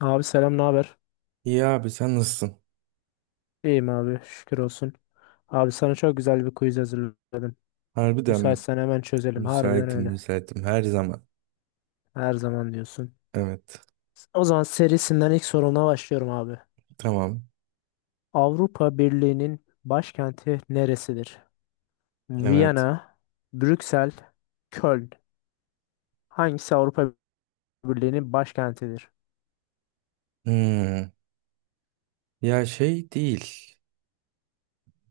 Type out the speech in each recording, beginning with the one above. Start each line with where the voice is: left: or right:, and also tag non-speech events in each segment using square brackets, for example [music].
left: Abi selam, ne haber?
right: İyi abi sen nasılsın?
left: İyiyim abi, şükür olsun. Abi sana çok güzel bir quiz hazırladım.
right: Harbiden mi?
left: Müsaitsen hemen çözelim. Harbiden
right: Müsaitim
left: öyle.
right: müsaitim her zaman.
left: Her zaman diyorsun.
right: Evet.
left: O zaman serisinden ilk soruna başlıyorum abi.
right: Tamam.
left: Avrupa Birliği'nin başkenti neresidir?
right: Evet.
left: Viyana, Brüksel, Köln. Hangisi Avrupa Birliği'nin başkentidir?
right: Hmm. Ya şey değil.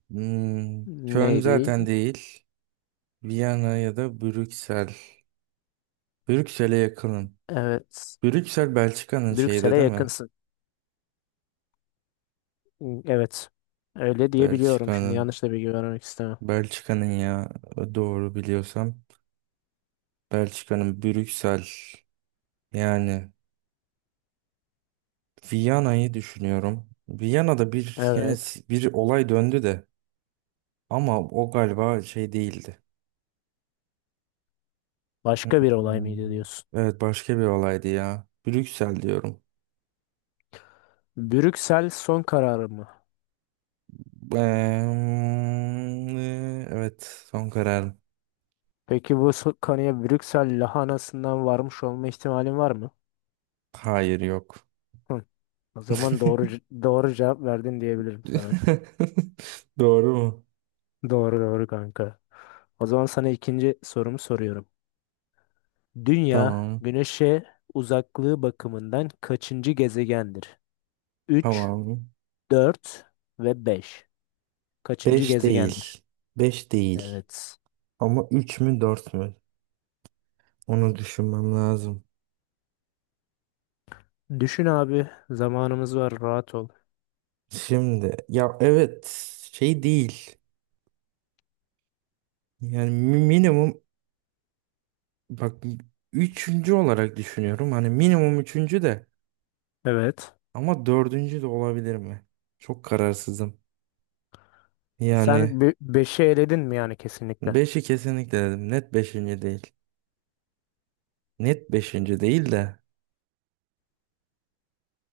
right: Hmm. Köln
left: Ney değil?
right: zaten değil. Viyana ya da Brüksel. Brüksel'e yakınım.
left: Evet.
right: Brüksel Belçika'nın şeyde
left: Brüksel'e
right: değil mi?
left: yakınsın. Evet. Öyle diyebiliyorum şimdi.
right: Belçika'nın.
left: Yanlış da bilgi vermek istemem.
right: Belçika'nın ya doğru biliyorsam. Belçika'nın Brüksel. Yani Viyana'yı düşünüyorum. Viyana'da bir yani
left: Evet.
right: bir olay döndü de. Ama o galiba şey değildi.
left: Başka bir olay
right: Hmm.
left: mıydı diyorsun?
right: Evet başka bir olaydı ya. Brüksel diyorum.
left: Brüksel son kararı mı?
right: Evet, son kararım.
left: Peki bu kanıya Brüksel lahanasından varmış olma ihtimalin var mı?
right: Hayır yok.
left: Hı. O zaman doğru c-
right: [laughs]
left: doğru cevap verdin diyebilirim sana.
right: Doğru mu?
left: [laughs] Doğru doğru kanka. O zaman sana ikinci sorumu soruyorum. Dünya
right: Tamam.
left: Güneş'e uzaklığı bakımından kaçıncı gezegendir? Üç,
right: Tamam.
left: 4 ve 5. Kaçıncı
right: Beş
left: gezegendir?
right: değil. Beş değil.
left: Evet.
right: Ama 3 mü 4 mü? Onu düşünmem lazım.
left: Düşün abi. Zamanımız var. Rahat ol.
right: Şimdi ya evet şey değil. Yani minimum. Bak üçüncü olarak düşünüyorum. Hani minimum üçüncü de
left: Evet.
right: ama dördüncü de olabilir mi? Çok kararsızım. Yani
left: Sen 5'i eledin mi yani kesinlikle?
right: beşi kesinlikle dedim. Net beşinci değil. Net beşinci değil de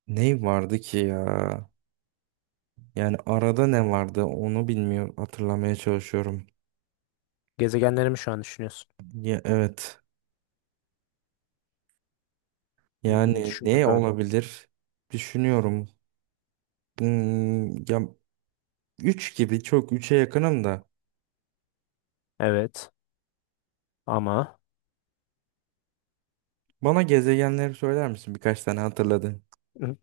right: ne vardı ki ya? Yani arada ne vardı onu bilmiyorum. Hatırlamaya çalışıyorum.
left: Gezegenleri mi şu an düşünüyorsun?
right: Ya, evet. Yani
left: Düşün
right: ne
left: bakalım.
right: olabilir? Düşünüyorum. Ya üç gibi çok üçe yakınım da.
left: Evet ama
right: Bana gezegenleri söyler misin? Birkaç tane hatırladın.
left: Hı.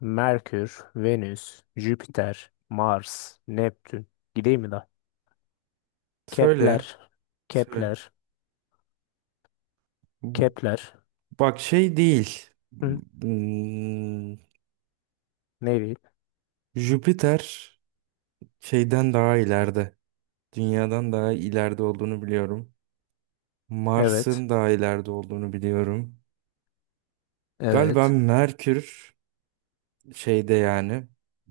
left: Merkür, Venüs, Jüpiter, Mars, Neptün. Gideyim mi daha? Kepler,
right: Söyle. Söyle.
left: Kepler, Kepler.
right: Bak şey değil.
left: Hı, ne diyeyim?
right: Jüpiter şeyden daha ileride. Dünyadan daha ileride olduğunu biliyorum.
left: Evet,
right: Mars'ın daha ileride olduğunu biliyorum. Galiba
left: evet.
right: Merkür şeyde yani.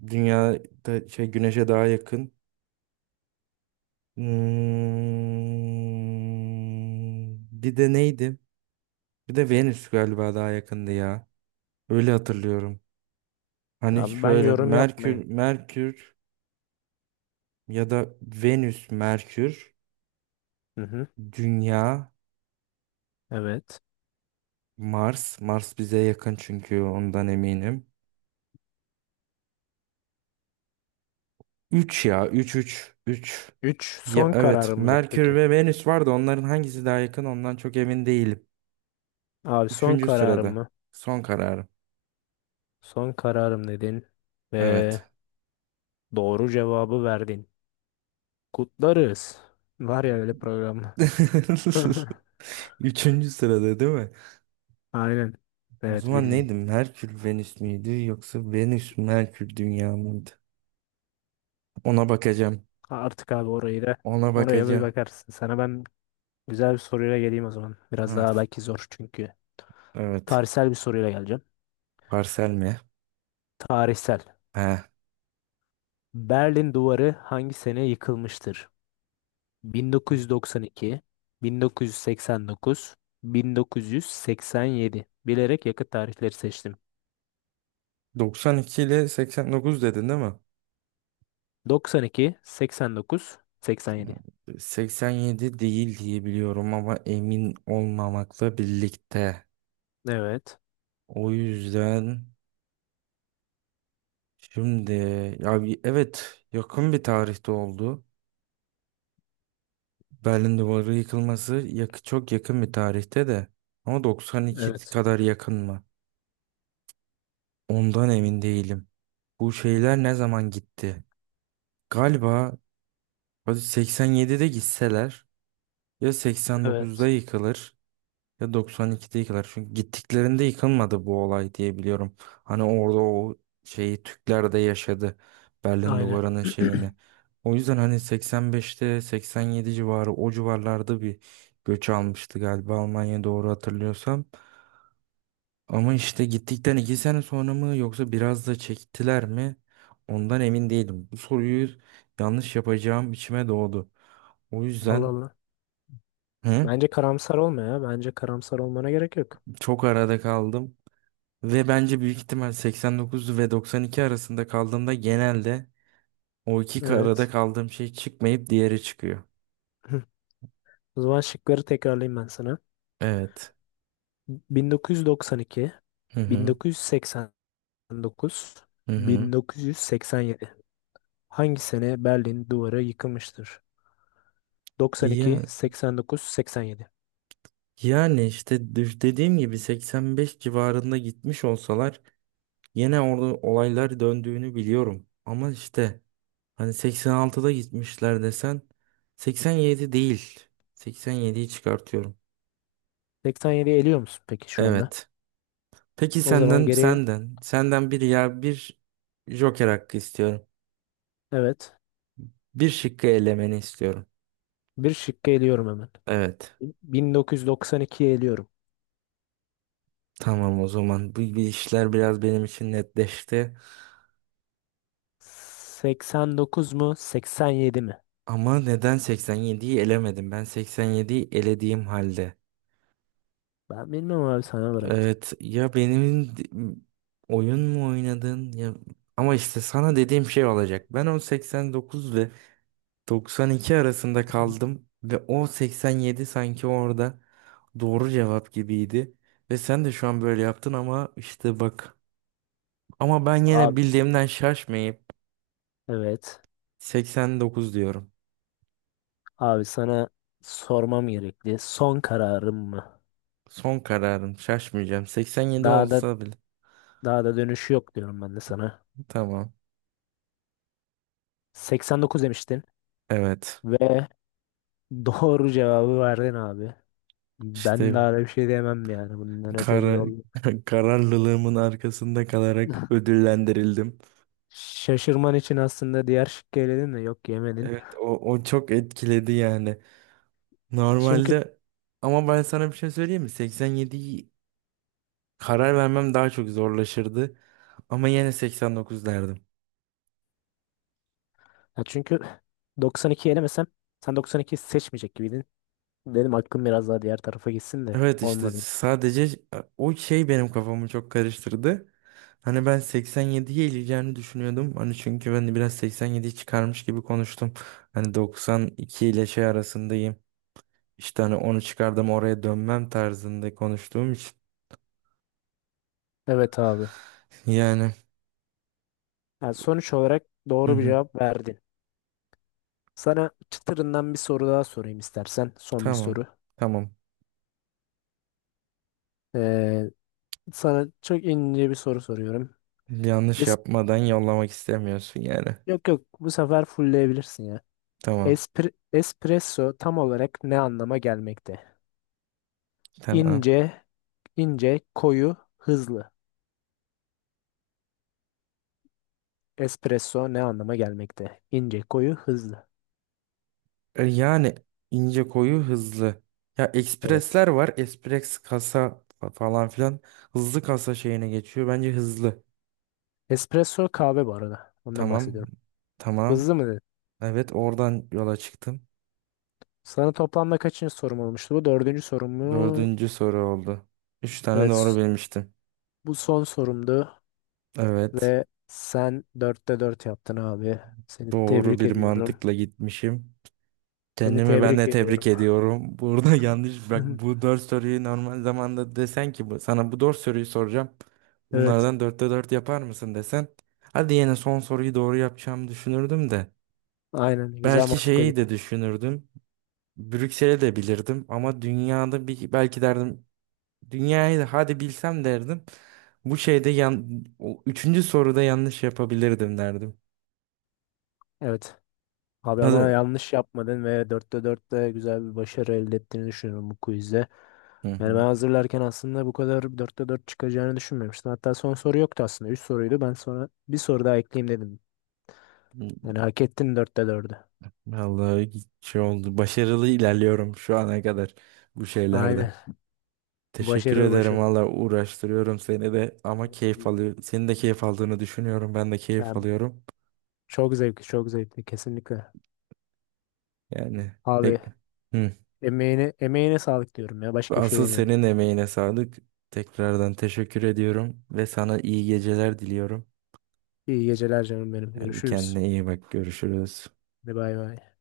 right: Dünyada şey Güneş'e daha yakın. Hmm, bir de neydi? Bir de Venüs galiba daha yakındı ya. Öyle hatırlıyorum. Hani
left: Abi ben
right: şöyle
left: yorum yapmayayım.
right: Merkür, Merkür. Ya da Venüs, Merkür,
left: Hı hı,
right: Dünya,
left: evet.
right: Mars. Mars bize yakın çünkü ondan eminim. 3 ya üç üç üç.
left: Üç
right: Ya
left: son
right: evet
left: kararım mıdır
right: Merkür
left: peki?
right: ve Venüs vardı. Onların hangisi daha yakın ondan çok emin değilim.
left: Abi son
right: Üçüncü
left: kararım
right: sırada.
left: mı?
right: Son kararım.
left: Son kararım dedin
right: Evet.
left: ve doğru cevabı verdin. Kutlarız. Var ya öyle program. [laughs]
right: [laughs] Üçüncü sırada değil mi?
left: Aynen.
right: O
left: Evet
right: zaman neydi?
left: bildin.
right: Merkür Venüs müydü yoksa Venüs Merkür Dünya mıydı? Ona bakacağım.
left: Artık abi orayı da
right: Ona
left: oraya bir
right: bakacağım.
left: bakarsın. Sana ben güzel bir soruyla geleyim o zaman. Biraz
right: Ha,
left: daha belki zor çünkü.
right: evet.
left: Tarihsel bir soruyla geleceğim.
right: Parsel mi?
left: Tarihsel.
right: Ha.
left: Berlin Duvarı hangi sene yıkılmıştır? 1992, 1989, 1987. Bilerek yakıt tarihleri seçtim.
right: 92 ile 89 dedin değil mi?
left: 92, 89, 87.
right: 87 değil diye biliyorum ama emin olmamakla birlikte.
left: Evet.
right: O yüzden şimdi ya evet, yakın bir tarihte oldu. Berlin Duvarı yıkılması çok yakın bir tarihte de. Ama 92
left: Evet.
right: kadar yakın mı? Ondan emin değilim. Bu şeyler ne zaman gitti? Galiba hadi 87'de gitseler ya 89'da
left: Evet.
right: yıkılır, ya 92'de yıkılar. Çünkü gittiklerinde yıkılmadı bu olay diye biliyorum. Hani orada o şeyi Türkler de yaşadı. Berlin
left: Aynen.
right: Duvarı'nın şeyini.
left: [clears throat]
right: O yüzden hani 85'te 87 civarı o civarlarda bir göç almıştı galiba Almanya, doğru hatırlıyorsam. Ama işte gittikten 2 sene sonra mı yoksa biraz da çektiler mi? Ondan emin değilim. Bu soruyu yanlış yapacağım içime doğdu. O
left: Allah
right: yüzden
left: Allah.
right: hı,
left: Bence karamsar olma ya. Bence karamsar olmana gerek yok.
right: çok arada kaldım. Ve bence büyük ihtimal 89 ve 92 arasında kaldığımda genelde o iki arada
left: Evet.
right: kaldığım şey çıkmayıp diğeri çıkıyor.
left: [clears throat] [laughs] O zaman şıkları tekrarlayayım ben sana.
right: Evet.
left: 1992,
right: Hı hı.
left: 1989,
right: Hı hı.
left: 1987. Hangi sene Berlin duvarı yıkılmıştır? 92,
right: Ya,
left: 89, 87.
right: yani işte dediğim gibi 85 civarında gitmiş olsalar yine orada olaylar döndüğünü biliyorum. Ama işte hani 86'da gitmişler desen 87 değil. 87'yi çıkartıyorum.
left: 87'yi eliyor musun peki şu anda?
right: Evet. Peki
left: O zaman
right: senden
left: geriye
right: senden senden bir joker hakkı istiyorum.
left: evet.
right: Bir şıkkı elemeni istiyorum.
left: Bir şıkkı eliyorum hemen.
right: Evet.
left: 1992'yi eliyorum.
right: Tamam o zaman. Bu işler biraz benim için netleşti.
left: 89 mu, 87 mi?
right: Ama neden 87'yi elemedim? Ben 87'yi elediğim halde.
left: Ben bilmem abi sana bıraktım.
right: Evet ya benim oyun mu oynadın ya, ama işte sana dediğim şey olacak. Ben o 89 ve 92 arasında kaldım ve o 87 sanki orada doğru cevap gibiydi. Ve sen de şu an böyle yaptın ama işte bak, ama ben yine
left: Abi
right: bildiğimden şaşmayıp
left: evet.
right: 89 diyorum.
left: Abi sana sormam gerekli. Son kararım mı?
right: Son kararım. Şaşmayacağım. 87
left: Daha da
right: olsa bile.
left: daha da dönüşü yok diyorum ben de sana.
right: Tamam.
left: 89 demiştin
right: Evet.
left: ve [laughs] doğru cevabı verdin abi. Ben
right: İşte
left: daha da bir şey diyemem yani. Bundan öte bir
right: kara,
left: yol yok.
right: [laughs] kararlılığımın arkasında kalarak ödüllendirildim.
left: Şaşırman için aslında diğer şıkkı eledin de yok yemedin.
right: Evet o çok etkiledi yani.
left: Çünkü
right: Normalde ama ben sana bir şey söyleyeyim mi? 87'yi karar vermem daha çok zorlaşırdı. Ama yine 89 derdim.
left: çünkü [laughs] 92 elemesem sen 92 seçmeyecek gibiydin. Benim aklım biraz daha diğer tarafa gitsin de
right: Evet işte
left: olmadı.
right: sadece o şey benim kafamı çok karıştırdı. Hani ben 87'ye ileceğini düşünüyordum. Hani çünkü ben de biraz 87'yi çıkarmış gibi konuştum. Hani 92 ile şey arasındayım. İşte hani onu çıkardım, oraya dönmem tarzında konuştuğum için.
left: Evet abi.
right: [laughs] Yani
left: Yani sonuç olarak
right: hı
left: doğru bir
right: hı,
left: cevap verdin. Sana çıtırından bir soru daha sorayım istersen. Son bir
right: tamam,
left: soru.
right: tamam,
left: Ee, sana çok ince bir soru soruyorum.
right: yanlış
left: Es-
right: yapmadan yollamak istemiyorsun yani.
left: yok yok bu sefer fullleyebilirsin ya.
right: Tamam,
left: Espresso tam olarak ne anlama gelmekte?
right: tamam.
left: İnce, ince, koyu, hızlı. Espresso ne anlama gelmekte? İnce, koyu, hızlı.
right: Yani ince, koyu, hızlı. Ya
left: Evet.
right: ekspresler var. Espres kasa falan filan. Hızlı kasa şeyine geçiyor. Bence hızlı.
left: Espresso kahve bu arada. Ondan
right: Tamam.
left: bahsediyorum.
right: Tamam.
left: Hızlı mı dedin?
right: Evet, oradan yola çıktım.
left: Sana toplamda kaçıncı sorum olmuştu? Bu dördüncü sorum mu?
right: Dördüncü soru oldu. Üç tane doğru
left: Evet.
right: bilmiştim.
left: Bu son sorumdu
right: Evet.
left: ve sen dörtte dört yaptın abi. Seni
right: Doğru
left: tebrik
right: bir
left: ediyorum.
right: mantıkla gitmişim.
left: Seni
right: Kendimi ben
left: tebrik
right: de tebrik
left: ediyorum.
right: ediyorum. Burada [laughs] yanlış bak, bu
left: [laughs]
right: dört soruyu normal zamanda desen ki bu, sana bu dört soruyu soracağım.
left: Evet,
right: Bunlardan dörtte dört yapar mısın desen. Hadi yine son soruyu doğru yapacağımı düşünürdüm de.
left: aynen güzel
right: Belki
left: mantıkla
right: şeyi
left: git.
right: de düşünürdüm. Brüksel'i de bilirdim ama dünyada bir belki derdim, dünyayı da hadi bilsem derdim. Bu şeyde o üçüncü soruda yanlış yapabilirdim derdim.
left: Evet. Abi ama
right: Hadi.
left: yanlış yapmadın ve dörtte dörtte güzel bir başarı elde ettiğini düşünüyorum bu quizde. Yani
right: Hı
left: ben hazırlarken aslında bu kadar dörtte dört çıkacağını düşünmemiştim. Hatta son soru yoktu aslında. Üç soruydu. Ben sonra bir soru daha ekleyeyim dedim.
right: hı.
left: Yani hak ettin dörtte dördü.
right: Vallahi şey oldu. Başarılı ilerliyorum şu ana kadar bu şeylerde.
left: Aynen.
right: Teşekkür
left: Başarılı
right: ederim
left: başarılı.
right: valla, uğraştırıyorum seni de ama keyif alıyor. Senin de keyif aldığını düşünüyorum. Ben de keyif
left: Yani
right: alıyorum.
left: çok zevkli, çok zevkli kesinlikle.
right: Yani
left: Abi
right: tek... Hı.
left: emeğine, emeğine sağlık diyorum ya. Başka bir şey
right: Asıl
left: demiyorum.
right: senin emeğine sağlık. Tekrardan teşekkür ediyorum ve sana iyi geceler diliyorum.
left: İyi geceler canım benim.
right: Hadi
left: Görüşürüz.
right: kendine iyi bak. Görüşürüz.
left: Hadi bay bay.